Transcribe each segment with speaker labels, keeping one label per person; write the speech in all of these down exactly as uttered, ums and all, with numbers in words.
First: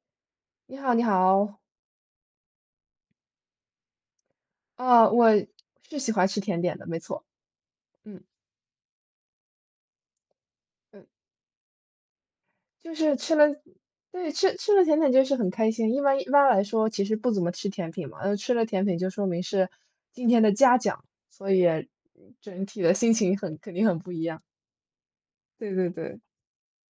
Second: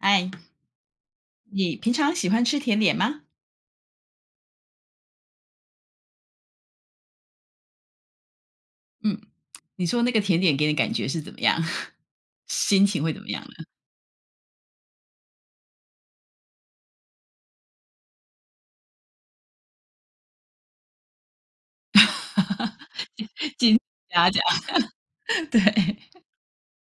Speaker 1: 哎，
Speaker 2: 你好，你好。
Speaker 1: 你平常喜欢吃甜点吗？
Speaker 2: 啊，我是喜欢吃甜点的，没错。嗯
Speaker 1: 嗯，你说那个甜点给你感
Speaker 2: 嗯，
Speaker 1: 觉是怎么样？心
Speaker 2: 就
Speaker 1: 情会
Speaker 2: 是
Speaker 1: 怎么
Speaker 2: 吃
Speaker 1: 样
Speaker 2: 了，
Speaker 1: 呢？
Speaker 2: 对，吃吃了甜点就是很开心。一般一般来说，其实不怎么吃甜品嘛。呃，吃了甜品就说明是今天的嘉奖，所以嗯整体的心 情很肯定很不一
Speaker 1: 大家
Speaker 2: 样。
Speaker 1: 讲，对，
Speaker 2: 对对对。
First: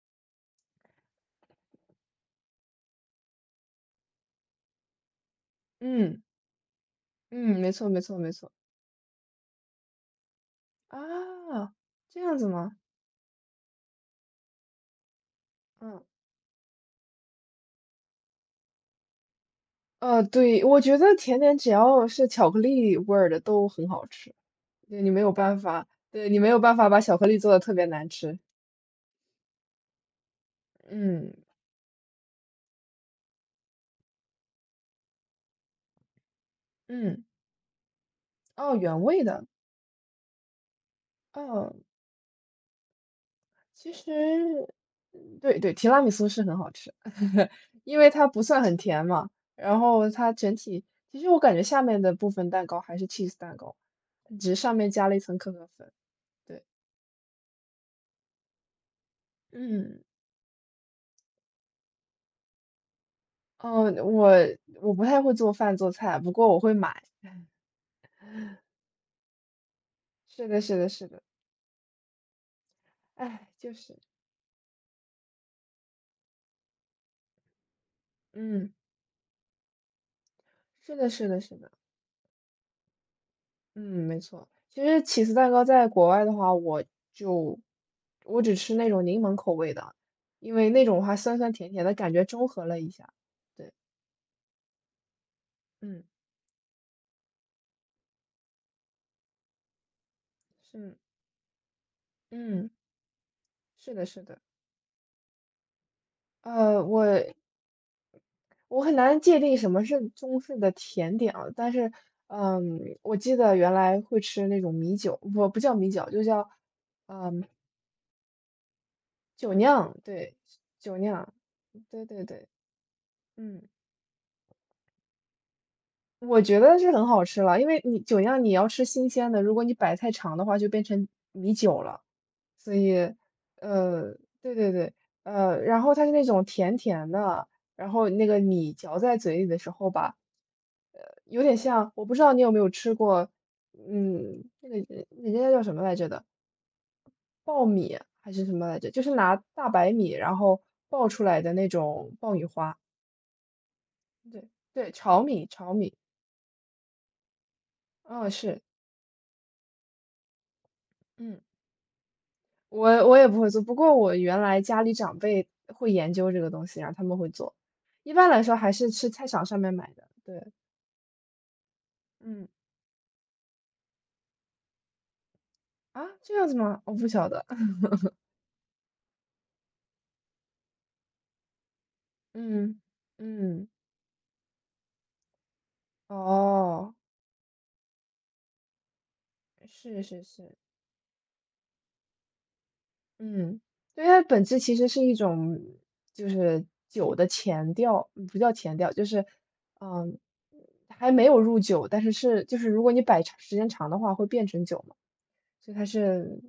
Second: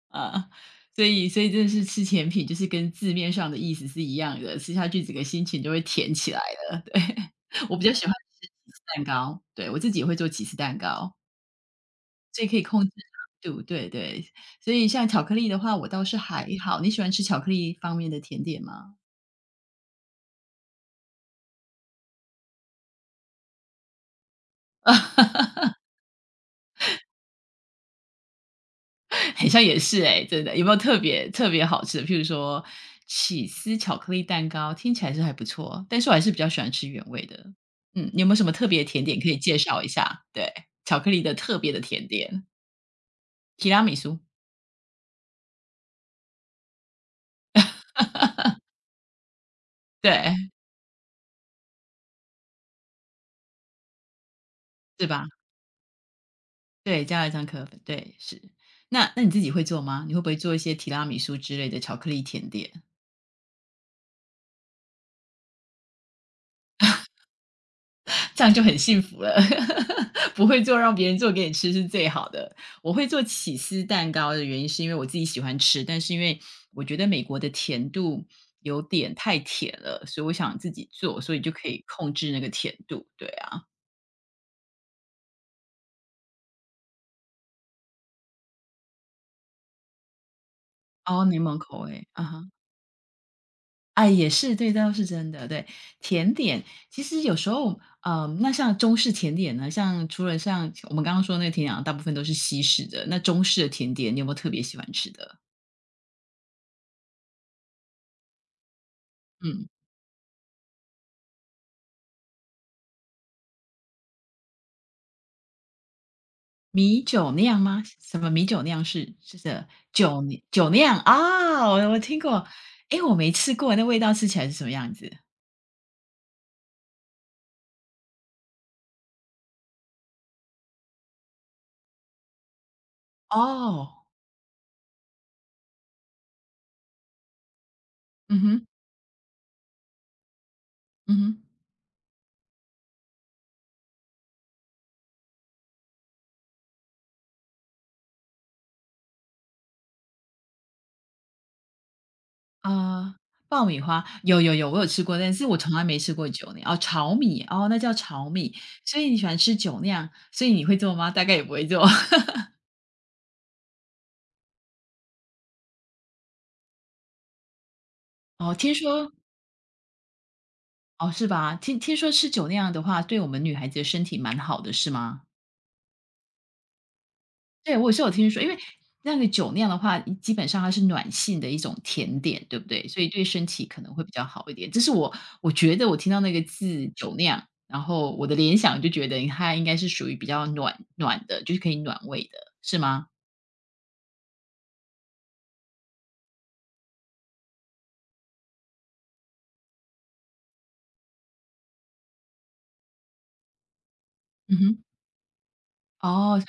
Speaker 1: 啊，所以所以真的是吃甜品，就是跟字面上的意思是一样的，吃下去整个心情就会甜
Speaker 2: 嗯
Speaker 1: 起来了。对
Speaker 2: 嗯，没
Speaker 1: 我比
Speaker 2: 错
Speaker 1: 较
Speaker 2: 没
Speaker 1: 喜欢
Speaker 2: 错没
Speaker 1: 吃起
Speaker 2: 错。
Speaker 1: 司蛋糕，对，我自己也会做起司蛋
Speaker 2: 啊，
Speaker 1: 糕，
Speaker 2: 这样
Speaker 1: 所以
Speaker 2: 子
Speaker 1: 可以
Speaker 2: 吗？
Speaker 1: 控制糖度，对对。所以像巧克力的话，我
Speaker 2: 嗯
Speaker 1: 倒是还好。你喜欢吃巧克力方面的甜点吗？
Speaker 2: 呃，对，我觉得甜点只要是巧克力味儿的都很好吃。对，你没有 办法，对，你没有办法把巧克力做的特别难吃。
Speaker 1: 好像也是哎、真的有没有特别
Speaker 2: 嗯，
Speaker 1: 特别好吃的？譬如说起司巧克力蛋糕，听起来是还不错，但是我还是比较喜欢吃原味
Speaker 2: 嗯，
Speaker 1: 的。嗯，你有没有什么特
Speaker 2: 哦，
Speaker 1: 别的甜
Speaker 2: 原
Speaker 1: 点
Speaker 2: 味
Speaker 1: 可以
Speaker 2: 的。
Speaker 1: 介绍一下？对，巧克力的特别
Speaker 2: 哦，
Speaker 1: 的甜点，提拉
Speaker 2: 其
Speaker 1: 米苏，
Speaker 2: 实嗯对对，提拉米苏是很好吃，因为它不算很甜嘛。然后它
Speaker 1: 对，
Speaker 2: 整体其实我感觉下面的部分蛋糕还是 cheese 蛋糕，只是上面
Speaker 1: 是
Speaker 2: 加了一
Speaker 1: 吧？
Speaker 2: 层可可粉，对。
Speaker 1: 对，加了一张可可粉，对，是。那那你自己会做
Speaker 2: 嗯，
Speaker 1: 吗？你会不会做一些提拉米苏之类的巧克力甜点？
Speaker 2: 哦，我我不太会做饭做菜，不过我会买。
Speaker 1: 这样就很幸福了。不
Speaker 2: 是的，
Speaker 1: 会做，
Speaker 2: 是的，
Speaker 1: 让别
Speaker 2: 是
Speaker 1: 人
Speaker 2: 的。
Speaker 1: 做给你吃是最好的。我会做
Speaker 2: 哎，
Speaker 1: 起
Speaker 2: 就
Speaker 1: 司
Speaker 2: 是，
Speaker 1: 蛋糕的原因是因为我自己喜欢吃，但是因为我觉得美国的甜度
Speaker 2: 嗯，
Speaker 1: 有点太甜了，所以我想自己
Speaker 2: 是的，
Speaker 1: 做，
Speaker 2: 是
Speaker 1: 所以
Speaker 2: 的，
Speaker 1: 就
Speaker 2: 是
Speaker 1: 可
Speaker 2: 的。
Speaker 1: 以控制那个甜度。对啊，
Speaker 2: 嗯，没错。其实起司蛋糕在国外的话，我就我只吃那种柠檬口味的，因为那种的话
Speaker 1: 哦，
Speaker 2: 酸
Speaker 1: 柠
Speaker 2: 酸
Speaker 1: 檬
Speaker 2: 甜
Speaker 1: 口
Speaker 2: 甜的
Speaker 1: 味，
Speaker 2: 感
Speaker 1: 啊
Speaker 2: 觉
Speaker 1: 哈。
Speaker 2: 中和了一下。对，
Speaker 1: 哎，也是，对，倒是真的。对，
Speaker 2: 嗯，
Speaker 1: 甜点其实有时候，嗯，那像中式甜点呢，像除了像我
Speaker 2: 是，
Speaker 1: 们刚刚说那个甜点，大部分都是西
Speaker 2: 嗯，
Speaker 1: 式的。那中式的甜
Speaker 2: 是的，
Speaker 1: 点，你
Speaker 2: 是
Speaker 1: 有没有
Speaker 2: 的。
Speaker 1: 特别喜欢吃的？
Speaker 2: 呃，我我很难界定
Speaker 1: 嗯。
Speaker 2: 什么是中式的甜点啊，但是，嗯，我记得原来会吃那种米酒，不不叫米酒，就叫
Speaker 1: 米酒
Speaker 2: 嗯
Speaker 1: 酿吗？什么米酒酿是是
Speaker 2: 酒
Speaker 1: 的
Speaker 2: 酿，
Speaker 1: 酒
Speaker 2: 对，
Speaker 1: 酒酿？
Speaker 2: 酒酿，
Speaker 1: 啊，我我
Speaker 2: 对
Speaker 1: 听
Speaker 2: 对对。
Speaker 1: 过。诶，我没吃
Speaker 2: 嗯，
Speaker 1: 过，那味道吃起来是什么样子？
Speaker 2: 我觉得是很好吃了，因为你酒酿你要吃新鲜的，如果你摆太长的话，就变成米酒了。所以，
Speaker 1: 哦，
Speaker 2: 呃，对对对。呃，然后它是那种甜甜的，然后那
Speaker 1: 嗯
Speaker 2: 个
Speaker 1: 哼，
Speaker 2: 米嚼在嘴里的时候吧，呃，
Speaker 1: 嗯
Speaker 2: 有
Speaker 1: 哼，
Speaker 2: 点像，我不知道你有没有吃过。嗯，那个人家叫什么来着的，爆米还是什么来着？就是拿大白米然后爆出来的那种爆米花。
Speaker 1: 啊，爆米花，有
Speaker 2: 对
Speaker 1: 有有，我有
Speaker 2: 对，
Speaker 1: 吃过，
Speaker 2: 炒
Speaker 1: 但是
Speaker 2: 米
Speaker 1: 我从
Speaker 2: 炒
Speaker 1: 来没
Speaker 2: 米，
Speaker 1: 吃过酒酿。哦，炒米，哦，那叫炒
Speaker 2: 嗯，
Speaker 1: 米，
Speaker 2: 是，
Speaker 1: 所以你喜欢吃酒酿，所以你会做吗？大概
Speaker 2: 嗯。
Speaker 1: 也不会做
Speaker 2: 我我也不会做，不过我原来家里长辈会研究这个东西，然后他们会做。一般 来
Speaker 1: 哦，
Speaker 2: 说还
Speaker 1: 听
Speaker 2: 是去
Speaker 1: 说
Speaker 2: 菜场上面买的，对。
Speaker 1: 哦，是吧？听听说吃酒
Speaker 2: 嗯，
Speaker 1: 酿的话，对我们女孩子的身体蛮好的，是吗？
Speaker 2: 啊，这样子吗？我不晓得。
Speaker 1: 对，我是有听说，因为那个酒酿的话，基本上它是暖性的一种甜点，对不
Speaker 2: 嗯
Speaker 1: 对？所以对身体
Speaker 2: 嗯，
Speaker 1: 可能会比较好一点。这是我我觉得我听到那个字
Speaker 2: 哦，
Speaker 1: “酒酿”，然后我的联想就觉得它应该是
Speaker 2: 是
Speaker 1: 属于
Speaker 2: 是
Speaker 1: 比较
Speaker 2: 是。
Speaker 1: 暖暖的，就是可以暖胃的，是吗？
Speaker 2: 嗯，对，它本质其实是一种就是酒的前调，嗯不叫前调，就是嗯，还没有入酒，但是是就是如果你摆长时间长的话，会变
Speaker 1: 嗯
Speaker 2: 成
Speaker 1: 哼，
Speaker 2: 酒嘛，所以它是，
Speaker 1: 哦，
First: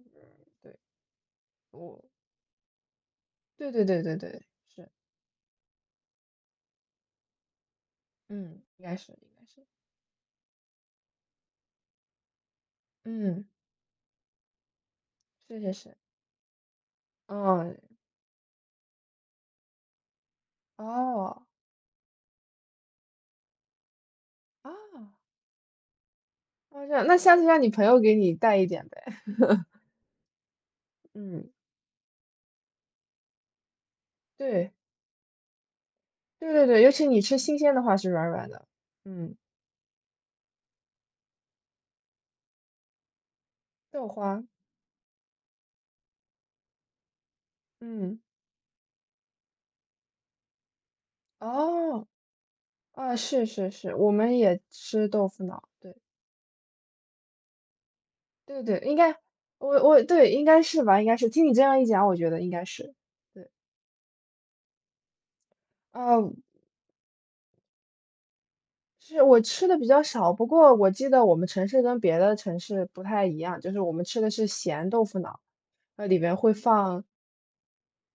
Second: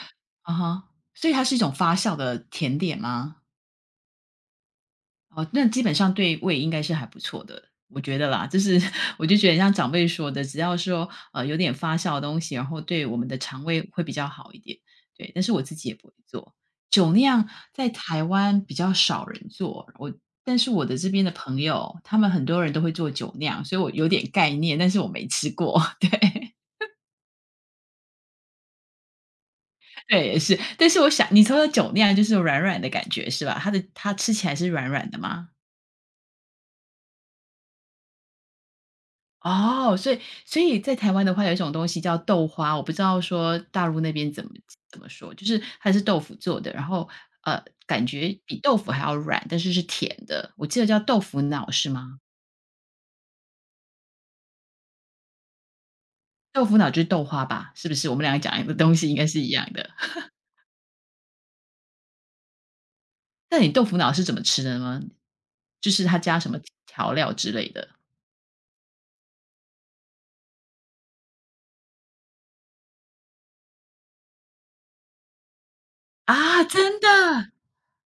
Speaker 1: 啊
Speaker 2: 对
Speaker 1: 哈，所以它是一种发
Speaker 2: 我。
Speaker 1: 酵的甜点吗？
Speaker 2: 对对对对对，是。
Speaker 1: 哦，那基本上对胃应该是还不错的，我觉得啦，就
Speaker 2: 嗯，
Speaker 1: 是
Speaker 2: 应该是
Speaker 1: 我
Speaker 2: 应
Speaker 1: 就
Speaker 2: 该
Speaker 1: 觉得
Speaker 2: 是。
Speaker 1: 像长辈说的，只要说呃有点发酵的东西，然后对我们的
Speaker 2: 嗯，
Speaker 1: 肠胃会比较好一点。对，但是
Speaker 2: 是
Speaker 1: 我
Speaker 2: 是
Speaker 1: 自己也
Speaker 2: 是。
Speaker 1: 不会做酒酿，
Speaker 2: 嗯，
Speaker 1: 在台湾比较少人做，我但是我的这边的
Speaker 2: 哦，
Speaker 1: 朋友，他们很多人都会做酒酿，所以我有点概
Speaker 2: 啊，
Speaker 1: 念，但是我没吃过。对
Speaker 2: 哦，这样，那下次让你朋友给你带一点呗。
Speaker 1: 对，也是，但是我 想你
Speaker 2: 嗯，
Speaker 1: 说的酒酿就是有软软的感觉是吧？它的它吃起来是
Speaker 2: 对，
Speaker 1: 软软的吗？
Speaker 2: 对对对，尤其你吃新鲜的话是软软的。嗯，
Speaker 1: 哦，所以所以在台湾的话，有一种东西叫豆花，我不知道说大陆
Speaker 2: 豆
Speaker 1: 那边怎
Speaker 2: 花，
Speaker 1: 么怎么说，就是它是豆腐做的，然后呃，感
Speaker 2: 嗯，
Speaker 1: 觉比豆腐还要软，但是是甜的。我记得叫豆腐脑是
Speaker 2: 哦，
Speaker 1: 吗？
Speaker 2: 啊，是是是，我们也吃豆腐脑，对
Speaker 1: 豆腐脑就是豆花吧？是不是？我们两个
Speaker 2: 对
Speaker 1: 讲的
Speaker 2: 对，
Speaker 1: 东
Speaker 2: 应
Speaker 1: 西应
Speaker 2: 该，
Speaker 1: 该是一样
Speaker 2: 我
Speaker 1: 的。
Speaker 2: 我 对，应该是吧，应该是，听你这样一讲，我觉得应该是，对。
Speaker 1: 那你豆腐脑是怎么吃的呢？就是它
Speaker 2: 啊，
Speaker 1: 加什么调料之类的
Speaker 2: 是我吃的比较少，不过我记得我们城市跟别的城市不太一样，就是我们吃的是咸豆腐脑。呃，里面会
Speaker 1: 啊？真
Speaker 2: 放，
Speaker 1: 的，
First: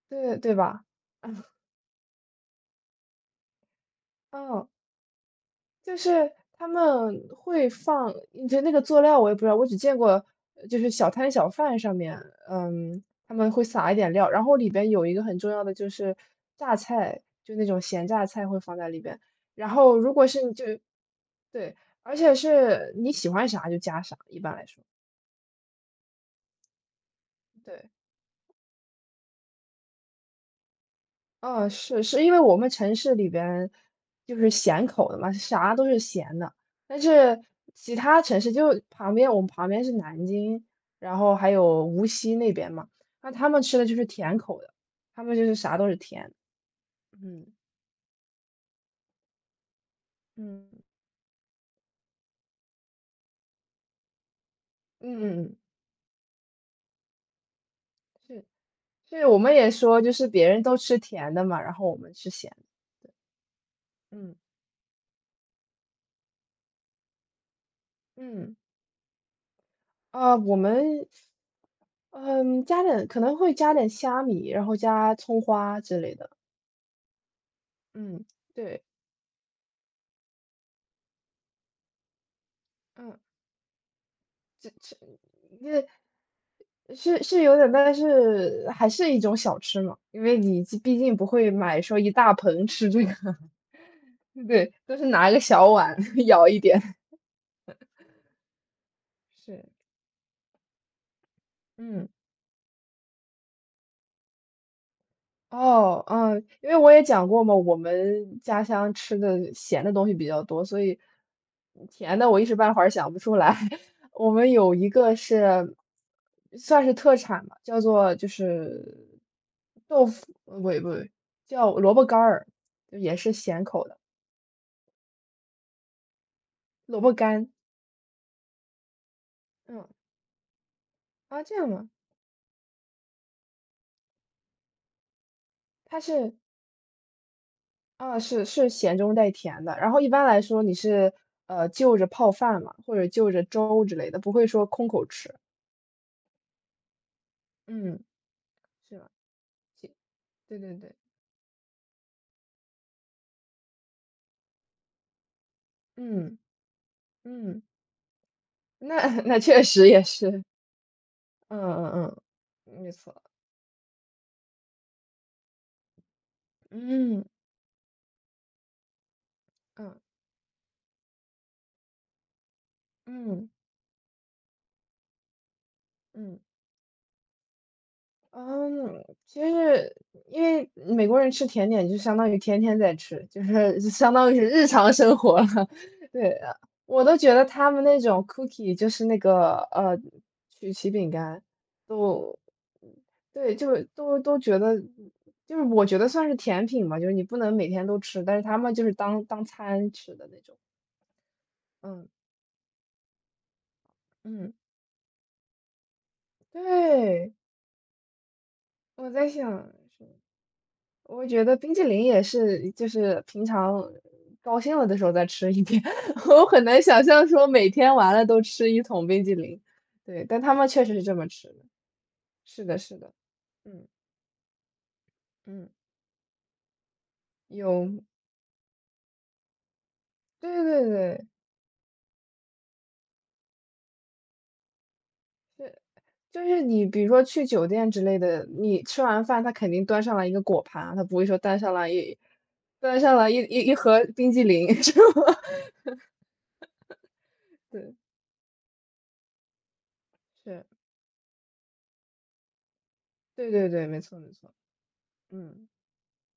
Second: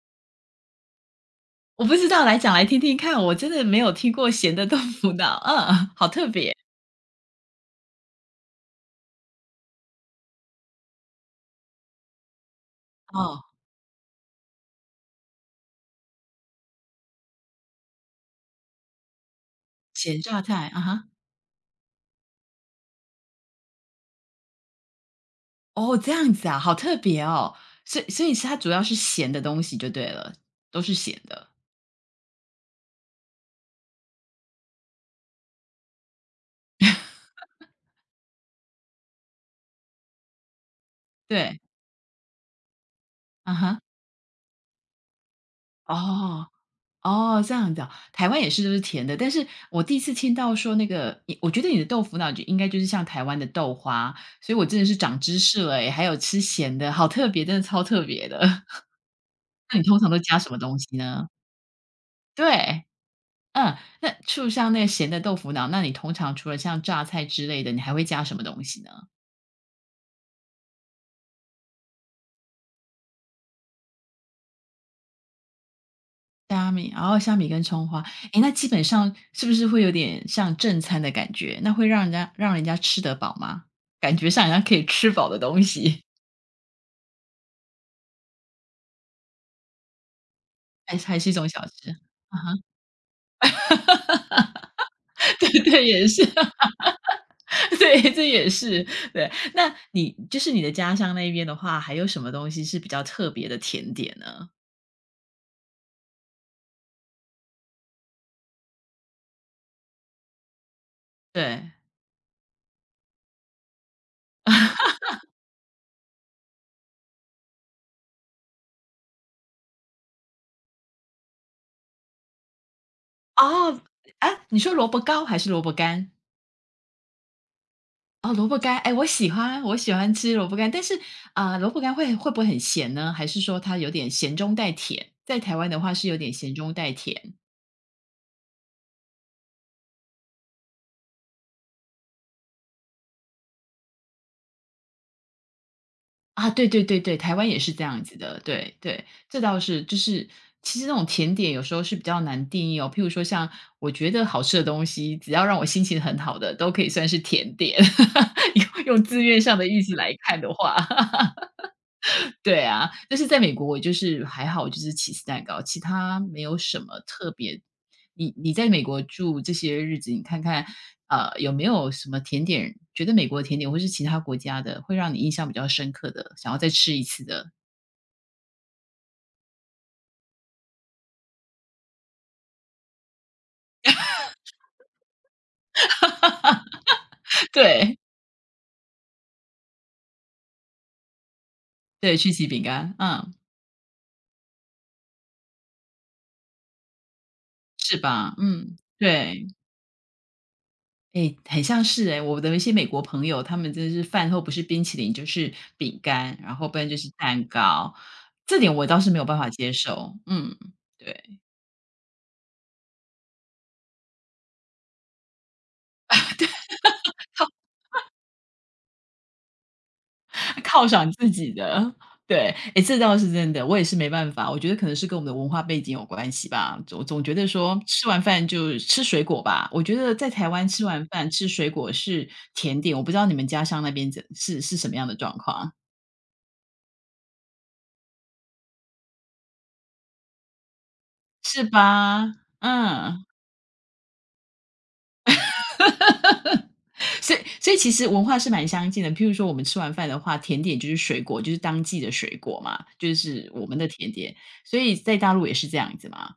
Speaker 2: 对对吧？
Speaker 1: 我不知道，来讲来听听看，我真的没有听过咸的
Speaker 2: 嗯，
Speaker 1: 豆腐脑，嗯，
Speaker 2: 就
Speaker 1: 好特
Speaker 2: 是
Speaker 1: 别
Speaker 2: 他们会放，就那个佐料我也不知道，我只见过呃就是小摊小贩上面。嗯，他
Speaker 1: 哦，
Speaker 2: 们会撒一点料，然后里边有一个很重要的就是榨菜，就那种咸榨菜会放在里边，然后如
Speaker 1: 咸
Speaker 2: 果
Speaker 1: 榨
Speaker 2: 是你就
Speaker 1: 菜啊哈。
Speaker 2: 对，而且是你喜欢啥就加啥，一般来说。
Speaker 1: 哦，这样子啊，好特别哦。
Speaker 2: 对，
Speaker 1: 所以所以是它主要是咸的东西就对了，都是咸的。
Speaker 2: 嗯，是，是因为我们城市里边就是咸口的嘛，啥都是咸的。但是其他城市就旁边，我们旁边是南京，然后还
Speaker 1: 对，
Speaker 2: 有无锡那边嘛，那他
Speaker 1: 啊
Speaker 2: 们吃
Speaker 1: 哈，
Speaker 2: 的就是甜口的，他们就是啥都是甜。
Speaker 1: 哦，哦，
Speaker 2: 嗯
Speaker 1: 这样子啊。台湾也是都是甜的，但是我第一次听到
Speaker 2: 嗯
Speaker 1: 说那个，你我觉得你的豆腐脑就应该就是像台湾的豆花，所以我真的是长知
Speaker 2: 嗯嗯，
Speaker 1: 识了诶还有吃咸的，好特别，真的超特别的。
Speaker 2: 是 是，我们也
Speaker 1: 那你通
Speaker 2: 说
Speaker 1: 常
Speaker 2: 就
Speaker 1: 都
Speaker 2: 是
Speaker 1: 加什
Speaker 2: 别
Speaker 1: 么
Speaker 2: 人都
Speaker 1: 东西
Speaker 2: 吃
Speaker 1: 呢？
Speaker 2: 甜的嘛，然后我们吃咸的。
Speaker 1: 对，嗯，那
Speaker 2: 嗯
Speaker 1: 就像那个咸的豆腐脑，那你通常除了像榨菜之类的，你还会加什么
Speaker 2: 嗯，
Speaker 1: 东西呢？
Speaker 2: 啊，我们嗯加点可能会加点虾米，然后加葱花之类的。
Speaker 1: 虾米，然哦，虾米跟葱花，
Speaker 2: 嗯，
Speaker 1: 诶，那基
Speaker 2: 对，
Speaker 1: 本上是不是会有点像正餐的感觉？那会让人家让人家吃得
Speaker 2: 嗯，
Speaker 1: 饱吗？感觉上人家可
Speaker 2: 是
Speaker 1: 以吃饱的东西，
Speaker 2: 那是是有点，但是还是一种小吃嘛，因为你既
Speaker 1: 还
Speaker 2: 毕
Speaker 1: 是
Speaker 2: 竟
Speaker 1: 还
Speaker 2: 不
Speaker 1: 是一种
Speaker 2: 会
Speaker 1: 小
Speaker 2: 买
Speaker 1: 吃？
Speaker 2: 说一大
Speaker 1: 啊哈，
Speaker 2: 盆吃这个。对，都是拿一 个
Speaker 1: 对
Speaker 2: 小
Speaker 1: 对，
Speaker 2: 碗
Speaker 1: 也是，
Speaker 2: 舀一点。
Speaker 1: 对，这也是，对。
Speaker 2: 是，
Speaker 1: 那你就是你的家乡那边的话，还有
Speaker 2: 嗯。
Speaker 1: 什么东西是比较特别的甜点呢？
Speaker 2: 哦，嗯，因为我也讲过嘛，我们家乡吃的咸的东西比较多，所以
Speaker 1: 对，
Speaker 2: 甜的我一时半会儿想不出来。我们有一个是算是特产吧，叫做就是豆腐，呃不对不对，叫萝卜干儿，就也是咸
Speaker 1: 哦，
Speaker 2: 口的
Speaker 1: 哎，你说萝卜糕还是萝卜干？
Speaker 2: 萝卜干。
Speaker 1: 哦，萝卜干，哎，我喜欢，我
Speaker 2: 嗯，
Speaker 1: 喜欢吃萝卜干，但是
Speaker 2: 啊，这
Speaker 1: 啊、
Speaker 2: 样
Speaker 1: 萝卜
Speaker 2: 吗？
Speaker 1: 干会会不会很咸呢？还是说它有点咸中带甜？在台湾的话
Speaker 2: 它
Speaker 1: 是有点
Speaker 2: 是
Speaker 1: 咸中带甜
Speaker 2: 啊，是是咸中带甜的。然后一般来说，你是呃就着泡饭嘛，或者就着粥之类的，不会说空口吃。
Speaker 1: 啊，对对对对，台湾也是这
Speaker 2: 嗯。
Speaker 1: 样子的，对
Speaker 2: 是
Speaker 1: 对，
Speaker 2: 吧？
Speaker 1: 这倒是，
Speaker 2: 其
Speaker 1: 就是
Speaker 2: 对对
Speaker 1: 其实那
Speaker 2: 对，
Speaker 1: 种甜点有时候是比较难定义哦，譬如说像我觉得好吃的东西，只要让我心情很好
Speaker 2: 嗯，
Speaker 1: 的，都可以算是甜
Speaker 2: 嗯，
Speaker 1: 点，用
Speaker 2: 那
Speaker 1: 用字 面
Speaker 2: 那
Speaker 1: 上
Speaker 2: 确
Speaker 1: 的意
Speaker 2: 实
Speaker 1: 思
Speaker 2: 也
Speaker 1: 来看
Speaker 2: 是。
Speaker 1: 的话。
Speaker 2: 嗯嗯嗯，
Speaker 1: 对啊，
Speaker 2: 没
Speaker 1: 但
Speaker 2: 错，
Speaker 1: 是在美国我就是还好，就是起司蛋糕，其他没有什么
Speaker 2: 嗯，
Speaker 1: 特别。你你在美国住这些日
Speaker 2: 嗯，
Speaker 1: 子，你看看，呃，有没有什么甜点，觉得美国的
Speaker 2: 嗯，
Speaker 1: 甜点或是其他国家的，会让你印象比较深刻的，
Speaker 2: 嗯。
Speaker 1: 想要再吃一次的？
Speaker 2: 嗯，其实因为美国人吃甜点就相当于天天在吃，就是 相当于是日常生活了。对，呃我都觉得 他们
Speaker 1: 对，
Speaker 2: 那种 cookie 就是那个呃曲奇饼干，
Speaker 1: 对，曲
Speaker 2: 都
Speaker 1: 奇饼干，嗯，
Speaker 2: 对，就都都觉得就是我觉得算是甜品嘛，就是你不能每天都
Speaker 1: 是
Speaker 2: 吃，
Speaker 1: 吧？
Speaker 2: 但是他们
Speaker 1: 嗯，
Speaker 2: 就是当当
Speaker 1: 对。
Speaker 2: 餐吃的那种。
Speaker 1: 哎，很像是
Speaker 2: 嗯
Speaker 1: 哎，我的一些美国朋友，他们真的是饭后不
Speaker 2: 嗯，
Speaker 1: 是冰淇淋就是饼干，然后不然就是
Speaker 2: 对，
Speaker 1: 蛋糕，这点我倒是
Speaker 2: 我
Speaker 1: 没有
Speaker 2: 在
Speaker 1: 办法
Speaker 2: 想。
Speaker 1: 接受，嗯，
Speaker 2: 我
Speaker 1: 对。
Speaker 2: 觉得冰淇淋也是，就是平常高兴了的时候再吃一点。我很难想象说每天完了都吃一桶冰淇淋。对，但他们确
Speaker 1: 犒
Speaker 2: 实是
Speaker 1: 赏
Speaker 2: 这么
Speaker 1: 自
Speaker 2: 吃
Speaker 1: 己
Speaker 2: 的。
Speaker 1: 的，对，
Speaker 2: 是的，
Speaker 1: 诶，这
Speaker 2: 是的，
Speaker 1: 倒是真的，我也
Speaker 2: 嗯
Speaker 1: 是没办法，我觉得可能是跟我们的文化
Speaker 2: 嗯，
Speaker 1: 背景有关系吧，总总觉得说
Speaker 2: 有，
Speaker 1: 吃完饭就吃水果吧，我觉得在台
Speaker 2: 对
Speaker 1: 湾吃
Speaker 2: 对
Speaker 1: 完
Speaker 2: 对，
Speaker 1: 饭吃水果是甜点，我不知道你们家乡那边怎是是什么样的状况，
Speaker 2: 是就是你比如说去酒店之类的，你吃完饭他肯定端上来一个果盘，他不会说端
Speaker 1: 是
Speaker 2: 上来一
Speaker 1: 吧？
Speaker 2: 端上
Speaker 1: 嗯，
Speaker 2: 来一一一盒冰激凌。是吗？
Speaker 1: 所以 所以其
Speaker 2: 对，
Speaker 1: 实文化是蛮相近的，譬如说我们吃完饭的话，甜
Speaker 2: 是，
Speaker 1: 点就是水果，就是当季的水果嘛，就是
Speaker 2: 对
Speaker 1: 我
Speaker 2: 对
Speaker 1: 们的
Speaker 2: 对，没
Speaker 1: 甜
Speaker 2: 错没
Speaker 1: 点，
Speaker 2: 错。
Speaker 1: 所以在大陆也是
Speaker 2: 嗯。
Speaker 1: 这样子嘛，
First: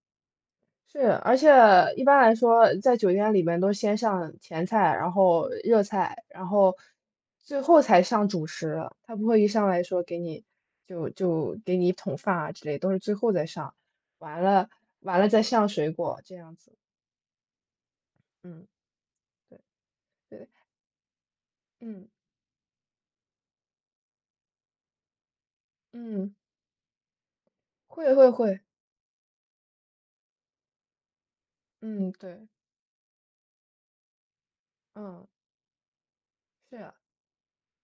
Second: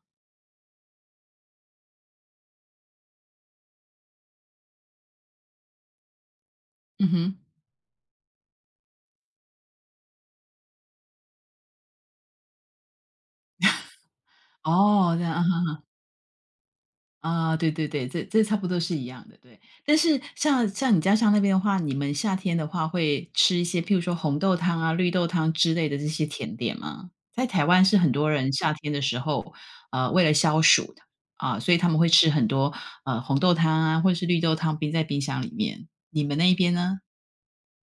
Speaker 2: 是，而且一般来说，在酒店里面都先上前菜，然后热菜，然后
Speaker 1: 嗯哼。
Speaker 2: 最后才上主食。他不会一上来说给你就就给你一桶饭啊之类，都是最后再上，完了
Speaker 1: 哦，
Speaker 2: 完
Speaker 1: 这
Speaker 2: 了再
Speaker 1: 样，
Speaker 2: 上水果这样子。
Speaker 1: 啊，对对对，这这差不
Speaker 2: 嗯，
Speaker 1: 多是一样的，对。
Speaker 2: 对
Speaker 1: 但是
Speaker 2: 对，
Speaker 1: 像像你家乡那边的话，你
Speaker 2: 嗯
Speaker 1: 们夏天的话会吃一些，譬如说红豆汤啊、绿豆汤之类的这些
Speaker 2: 嗯，
Speaker 1: 甜点吗？在台湾是很
Speaker 2: 会
Speaker 1: 多
Speaker 2: 会
Speaker 1: 人
Speaker 2: 会，
Speaker 1: 夏天的时候，呃，为了消暑的啊，所以他们会
Speaker 2: 嗯
Speaker 1: 吃很
Speaker 2: 对，
Speaker 1: 多呃红豆汤啊，或者是绿豆汤冰在冰
Speaker 2: 嗯
Speaker 1: 箱里面。你们那一边
Speaker 2: 是啊
Speaker 1: 呢？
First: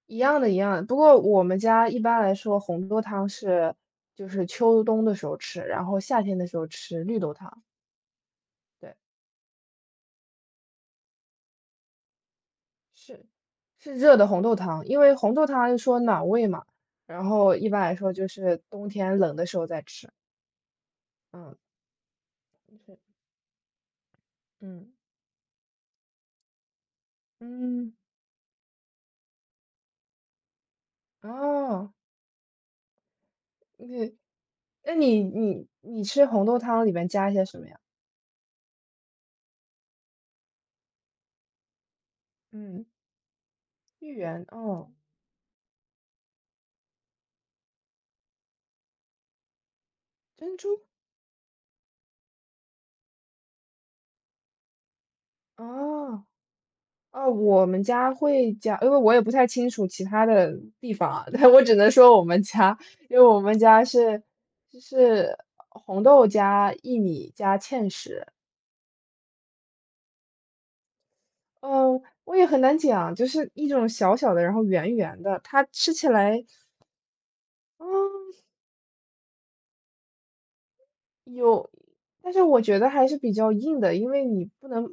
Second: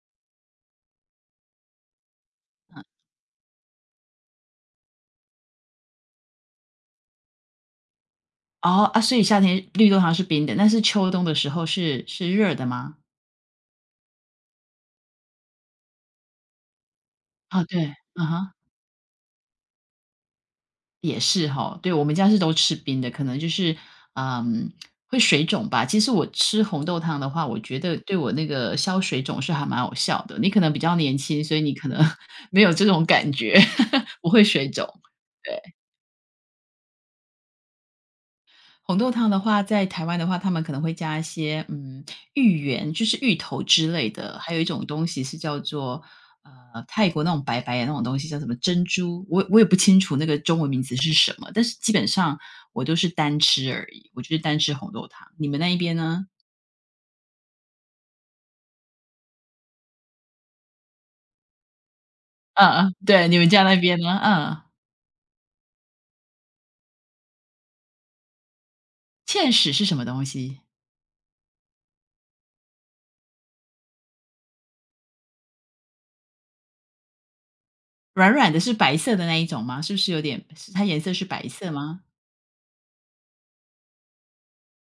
Speaker 2: 一样的，一样的。不过我们家一般来说红豆汤是就是秋冬的时候吃，然后夏天的时候吃绿豆汤。
Speaker 1: 哦
Speaker 2: 对。
Speaker 1: 啊，所以夏天绿豆汤是冰的，但是秋冬的时候是是热的吗？
Speaker 2: 是，是热的红豆汤，因为红豆汤是说暖胃嘛，然后
Speaker 1: 啊，
Speaker 2: 一般
Speaker 1: 对，
Speaker 2: 来说
Speaker 1: 嗯
Speaker 2: 就
Speaker 1: 哼。
Speaker 2: 是冬天冷的时候再吃。
Speaker 1: 也是
Speaker 2: 嗯，
Speaker 1: 哈，对，我们家是都吃
Speaker 2: 是，
Speaker 1: 冰的，可能就是，嗯，
Speaker 2: 嗯
Speaker 1: 会水肿吧。其实我吃红豆汤的话，我觉
Speaker 2: 嗯，
Speaker 1: 得对我那个消水肿是还蛮有效的。你可能比较年轻，所以你可
Speaker 2: 哦，
Speaker 1: 能 没有这种感觉，
Speaker 2: 那
Speaker 1: 不会水肿。
Speaker 2: 那你你
Speaker 1: 对。
Speaker 2: 你吃红豆汤里面加一些什么呀？
Speaker 1: 红豆汤的话，在台湾的话，他们可能会加一些，嗯，芋
Speaker 2: 嗯，
Speaker 1: 圆，就是芋头之类
Speaker 2: 芋
Speaker 1: 的，
Speaker 2: 圆，
Speaker 1: 还有一种
Speaker 2: 哦，
Speaker 1: 东西是叫做，呃，泰国那种白白的那种东西叫什么珍珠，我我也不清楚那个
Speaker 2: 珍
Speaker 1: 中文名
Speaker 2: 珠，
Speaker 1: 字是什么，但是基本上我都是单吃而已，我就是单吃红豆汤。你们那一边呢？
Speaker 2: 哦哦，我们家会加，因为我也不太清楚其他的地方啊，但我只能说我们家，
Speaker 1: 嗯嗯，
Speaker 2: 因为
Speaker 1: 对，你
Speaker 2: 我
Speaker 1: 们
Speaker 2: 们
Speaker 1: 家那
Speaker 2: 家
Speaker 1: 边呢？
Speaker 2: 是
Speaker 1: 嗯，
Speaker 2: 就是红豆加薏米加芡实。
Speaker 1: 芡实是什么东西？
Speaker 2: 嗯，我也很难讲，就是一种小小的，然后圆圆的，它吃起来，
Speaker 1: 软
Speaker 2: 嗯，
Speaker 1: 软的是白色的那一种吗？是不是有点，是它颜色是白色
Speaker 2: 有，
Speaker 1: 吗？
Speaker 2: 但是我觉得还是比较硬的，因为你不能，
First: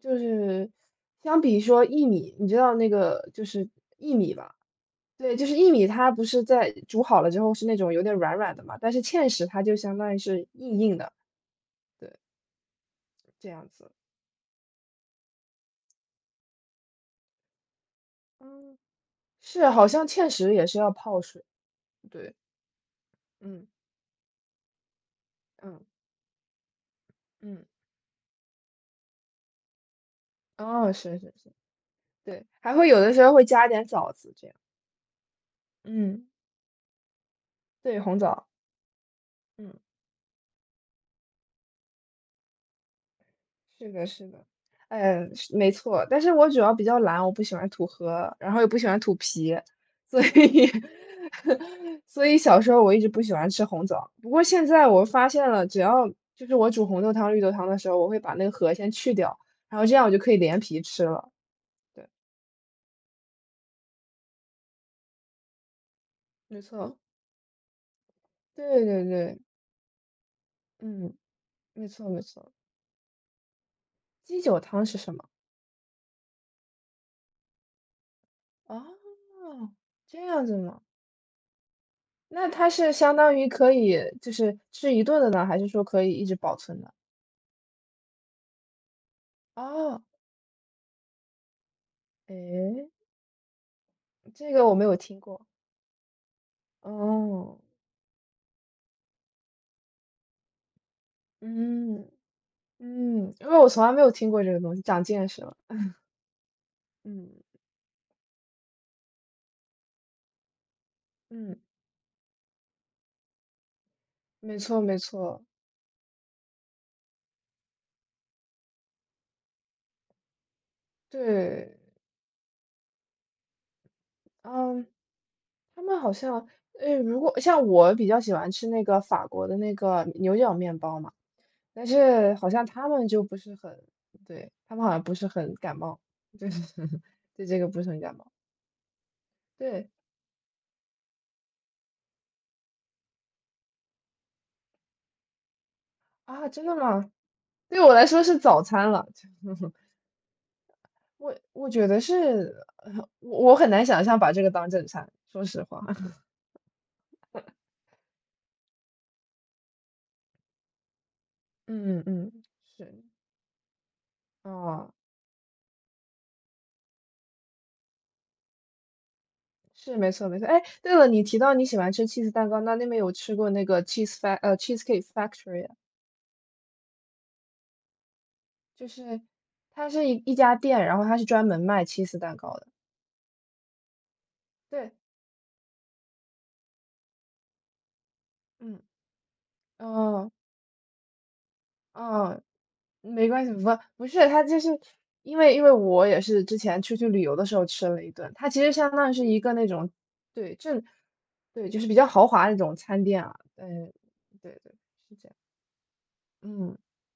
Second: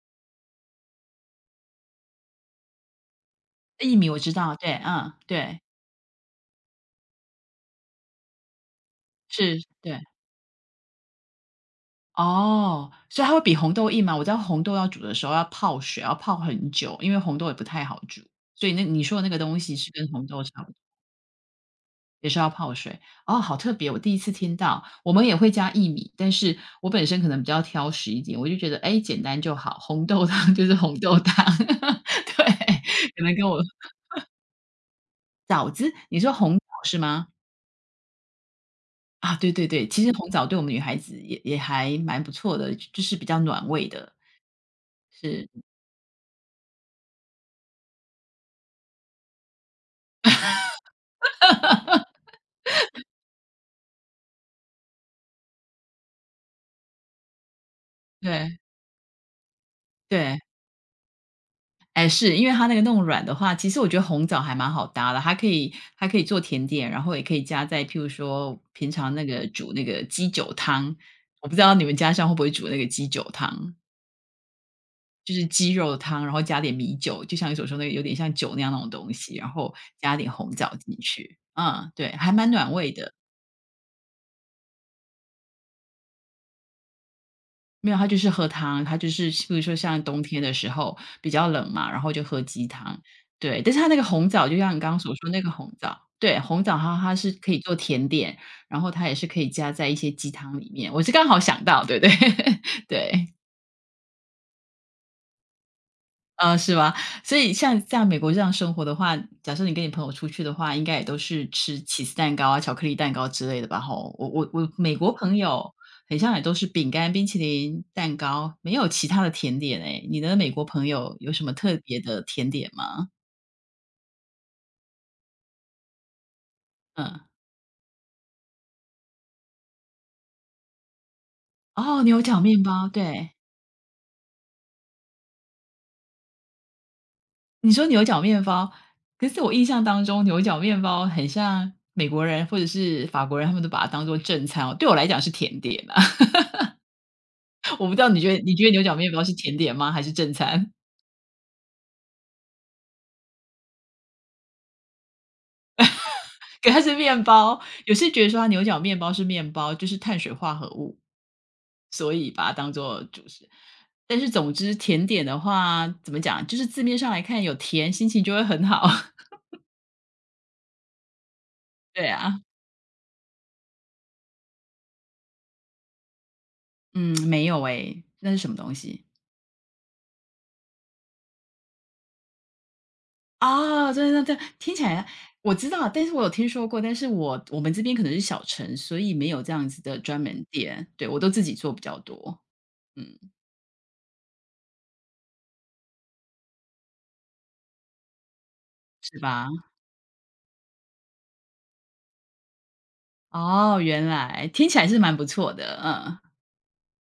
Speaker 2: 就是相比说薏米，你知道那个就是
Speaker 1: 薏米
Speaker 2: 薏
Speaker 1: 我知
Speaker 2: 米
Speaker 1: 道，
Speaker 2: 吧？
Speaker 1: 对，嗯，
Speaker 2: 对，就是
Speaker 1: 对，
Speaker 2: 薏米，它不是在煮好了之后是那种有点软软的嘛，但是芡实
Speaker 1: 是，
Speaker 2: 它就相
Speaker 1: 对。
Speaker 2: 当于是硬硬的，对，
Speaker 1: 哦，所以它会
Speaker 2: 这
Speaker 1: 比
Speaker 2: 样
Speaker 1: 红豆
Speaker 2: 子。
Speaker 1: 硬吗？我知道红豆要煮的时候要泡水，要泡很久，因为红豆也不太好煮。所以
Speaker 2: 嗯，
Speaker 1: 那你说的那个东
Speaker 2: 是，
Speaker 1: 西
Speaker 2: 好
Speaker 1: 是跟
Speaker 2: 像
Speaker 1: 红
Speaker 2: 芡
Speaker 1: 豆
Speaker 2: 实
Speaker 1: 差
Speaker 2: 也
Speaker 1: 不多，
Speaker 2: 是要泡水，
Speaker 1: 也
Speaker 2: 对，
Speaker 1: 是要泡水。哦，好
Speaker 2: 嗯
Speaker 1: 特别，我第一次听到。我们也会加
Speaker 2: 嗯
Speaker 1: 薏米，但是我本身可能比较
Speaker 2: 嗯，
Speaker 1: 挑食一点，我就觉得，哎，简单就好，红豆汤 就是
Speaker 2: 哦，
Speaker 1: 红豆
Speaker 2: 是是
Speaker 1: 汤。
Speaker 2: 是。
Speaker 1: 对，
Speaker 2: 对，还会有的时
Speaker 1: 可
Speaker 2: 候
Speaker 1: 能
Speaker 2: 会
Speaker 1: 跟我
Speaker 2: 加一点枣子这样。
Speaker 1: 枣子，你
Speaker 2: 嗯。
Speaker 1: 说红枣是吗？
Speaker 2: 对，红枣。
Speaker 1: 啊，对对
Speaker 2: 嗯。
Speaker 1: 对，其实红枣对我们女孩子也也还蛮不错的，就是比较暖胃
Speaker 2: 是的
Speaker 1: 的，
Speaker 2: 是的。嗯，
Speaker 1: 是，
Speaker 2: 是没错，但是我主要比较懒，我不喜欢吐核，然后也不喜欢吐皮，所以 所以小时候我一直不喜欢吃红枣。不过现在我发现了，只要就是我煮红豆汤、绿豆汤的时候，我会把那个
Speaker 1: 对
Speaker 2: 核先去掉，然后这样我就可以
Speaker 1: 对。
Speaker 2: 连皮吃了，对。
Speaker 1: 哎，是，因为它那个弄软的话，其实我觉得红枣还蛮好搭的，它可以它可以做
Speaker 2: 没
Speaker 1: 甜点，
Speaker 2: 错。
Speaker 1: 然后也可以加在譬如说
Speaker 2: 对
Speaker 1: 平
Speaker 2: 对
Speaker 1: 常那
Speaker 2: 对，
Speaker 1: 个煮那个鸡酒汤，
Speaker 2: 嗯，
Speaker 1: 我不知道你
Speaker 2: 没
Speaker 1: 们
Speaker 2: 错
Speaker 1: 家
Speaker 2: 没
Speaker 1: 乡会不会
Speaker 2: 错。
Speaker 1: 煮那个鸡酒汤，
Speaker 2: 鸡酒汤是什么？
Speaker 1: 就是鸡肉汤，然后加点米酒，就像你所说那个有点像酒那样那
Speaker 2: 哦，
Speaker 1: 种东西，然后加
Speaker 2: 这
Speaker 1: 点
Speaker 2: 样
Speaker 1: 红
Speaker 2: 子
Speaker 1: 枣
Speaker 2: 吗？
Speaker 1: 进去，嗯，对，还蛮
Speaker 2: 那它
Speaker 1: 暖胃
Speaker 2: 是
Speaker 1: 的。
Speaker 2: 相当于可以就是吃一顿的呢，还是说可以一直保存的？
Speaker 1: 没有，它就是喝汤，它就是比如说
Speaker 2: 哦，
Speaker 1: 像冬天的时候比较冷嘛，然后就喝鸡
Speaker 2: 诶，
Speaker 1: 汤。对，但是它那个红枣
Speaker 2: 这
Speaker 1: 就
Speaker 2: 个我
Speaker 1: 像你
Speaker 2: 没
Speaker 1: 刚
Speaker 2: 有
Speaker 1: 刚所
Speaker 2: 听
Speaker 1: 说那
Speaker 2: 过。
Speaker 1: 个红枣，对，红枣它它是可以
Speaker 2: 哦，
Speaker 1: 做甜点，然后它也是可以加在一些鸡汤里面。我是刚好想到，对
Speaker 2: 嗯，
Speaker 1: 对 对。
Speaker 2: 嗯，因为我从来没有听过这个东西，长见识了。
Speaker 1: 啊，是吧？
Speaker 2: 嗯，
Speaker 1: 所以像在美国这样生活的话，假设你跟你朋友出去的话，应该也都是
Speaker 2: 嗯，
Speaker 1: 吃起司蛋糕啊、巧克力蛋糕之类的吧？吼，我我
Speaker 2: 没
Speaker 1: 我
Speaker 2: 错
Speaker 1: 美
Speaker 2: 没
Speaker 1: 国朋
Speaker 2: 错，
Speaker 1: 友很像也都是饼干、冰淇淋、蛋糕，没有其他的甜点诶。你的美国朋友有什么特
Speaker 2: 对，
Speaker 1: 别的甜点吗？
Speaker 2: 嗯，他们好像，诶，如
Speaker 1: 嗯，
Speaker 2: 果像我比较喜欢吃那个法国的那个牛角面包嘛，但
Speaker 1: 哦，牛
Speaker 2: 是
Speaker 1: 角
Speaker 2: 好
Speaker 1: 面
Speaker 2: 像
Speaker 1: 包，
Speaker 2: 他们就
Speaker 1: 对，
Speaker 2: 不是很，对，他们好像不是很感冒，就是 对这个
Speaker 1: 你
Speaker 2: 不
Speaker 1: 说
Speaker 2: 是很
Speaker 1: 牛
Speaker 2: 感
Speaker 1: 角
Speaker 2: 冒。
Speaker 1: 面包，可是我印象
Speaker 2: 对，
Speaker 1: 当中牛角面包很像美国人或者是法国人，他们都把它当做正餐哦，对我来讲是甜点啊。
Speaker 2: 啊，真的吗？对
Speaker 1: 我不
Speaker 2: 我
Speaker 1: 知
Speaker 2: 来
Speaker 1: 道你
Speaker 2: 说
Speaker 1: 觉
Speaker 2: 是
Speaker 1: 得你
Speaker 2: 早
Speaker 1: 觉得牛
Speaker 2: 餐
Speaker 1: 角
Speaker 2: 了。
Speaker 1: 面包是甜点 吗？还是正餐？
Speaker 2: 我我觉得是，我我很难想象把这个当正餐，说实话。
Speaker 1: 可它是面包，有些觉得说它牛角面包是面包，就是碳水化合物，
Speaker 2: 嗯
Speaker 1: 所以
Speaker 2: 嗯，
Speaker 1: 把它当做
Speaker 2: 是，
Speaker 1: 主食。但是总之
Speaker 2: 哦，
Speaker 1: 甜点的话，怎么讲，就是字面上来看有甜，心情就会很好。
Speaker 2: 是没错没错。哎，对了，你提到你喜欢吃
Speaker 1: 对
Speaker 2: c h
Speaker 1: 啊，
Speaker 2: 蛋糕，那那边有吃过那个 cheese fa 呃 cheesecake factory 啊？
Speaker 1: 嗯，没有诶，那是什么东
Speaker 2: 就
Speaker 1: 西？
Speaker 2: 是它是一一家店，然后它是专门卖 c h 蛋糕的。
Speaker 1: 啊？对对对，听起
Speaker 2: 对，
Speaker 1: 来我知道，但是我有听说过，但是我我们这边可能是小城，
Speaker 2: 嗯，
Speaker 1: 所以没有这样子的专
Speaker 2: 哦
Speaker 1: 门店，对，我都自己做比较多，
Speaker 2: 哦，
Speaker 1: 嗯，
Speaker 2: 没关系，不不是，它就是因为因为我也是之前出去旅游的时候吃了一顿，它其实相当于
Speaker 1: 是
Speaker 2: 是一
Speaker 1: 吧？
Speaker 2: 个那种对正对，就是比较豪华那种餐店啊，
Speaker 1: 哦，
Speaker 2: 嗯，
Speaker 1: 原来，
Speaker 2: 对
Speaker 1: 听
Speaker 2: 对，
Speaker 1: 起来是
Speaker 2: 是
Speaker 1: 蛮不
Speaker 2: 这样，
Speaker 1: 错的，嗯。
Speaker 2: 嗯。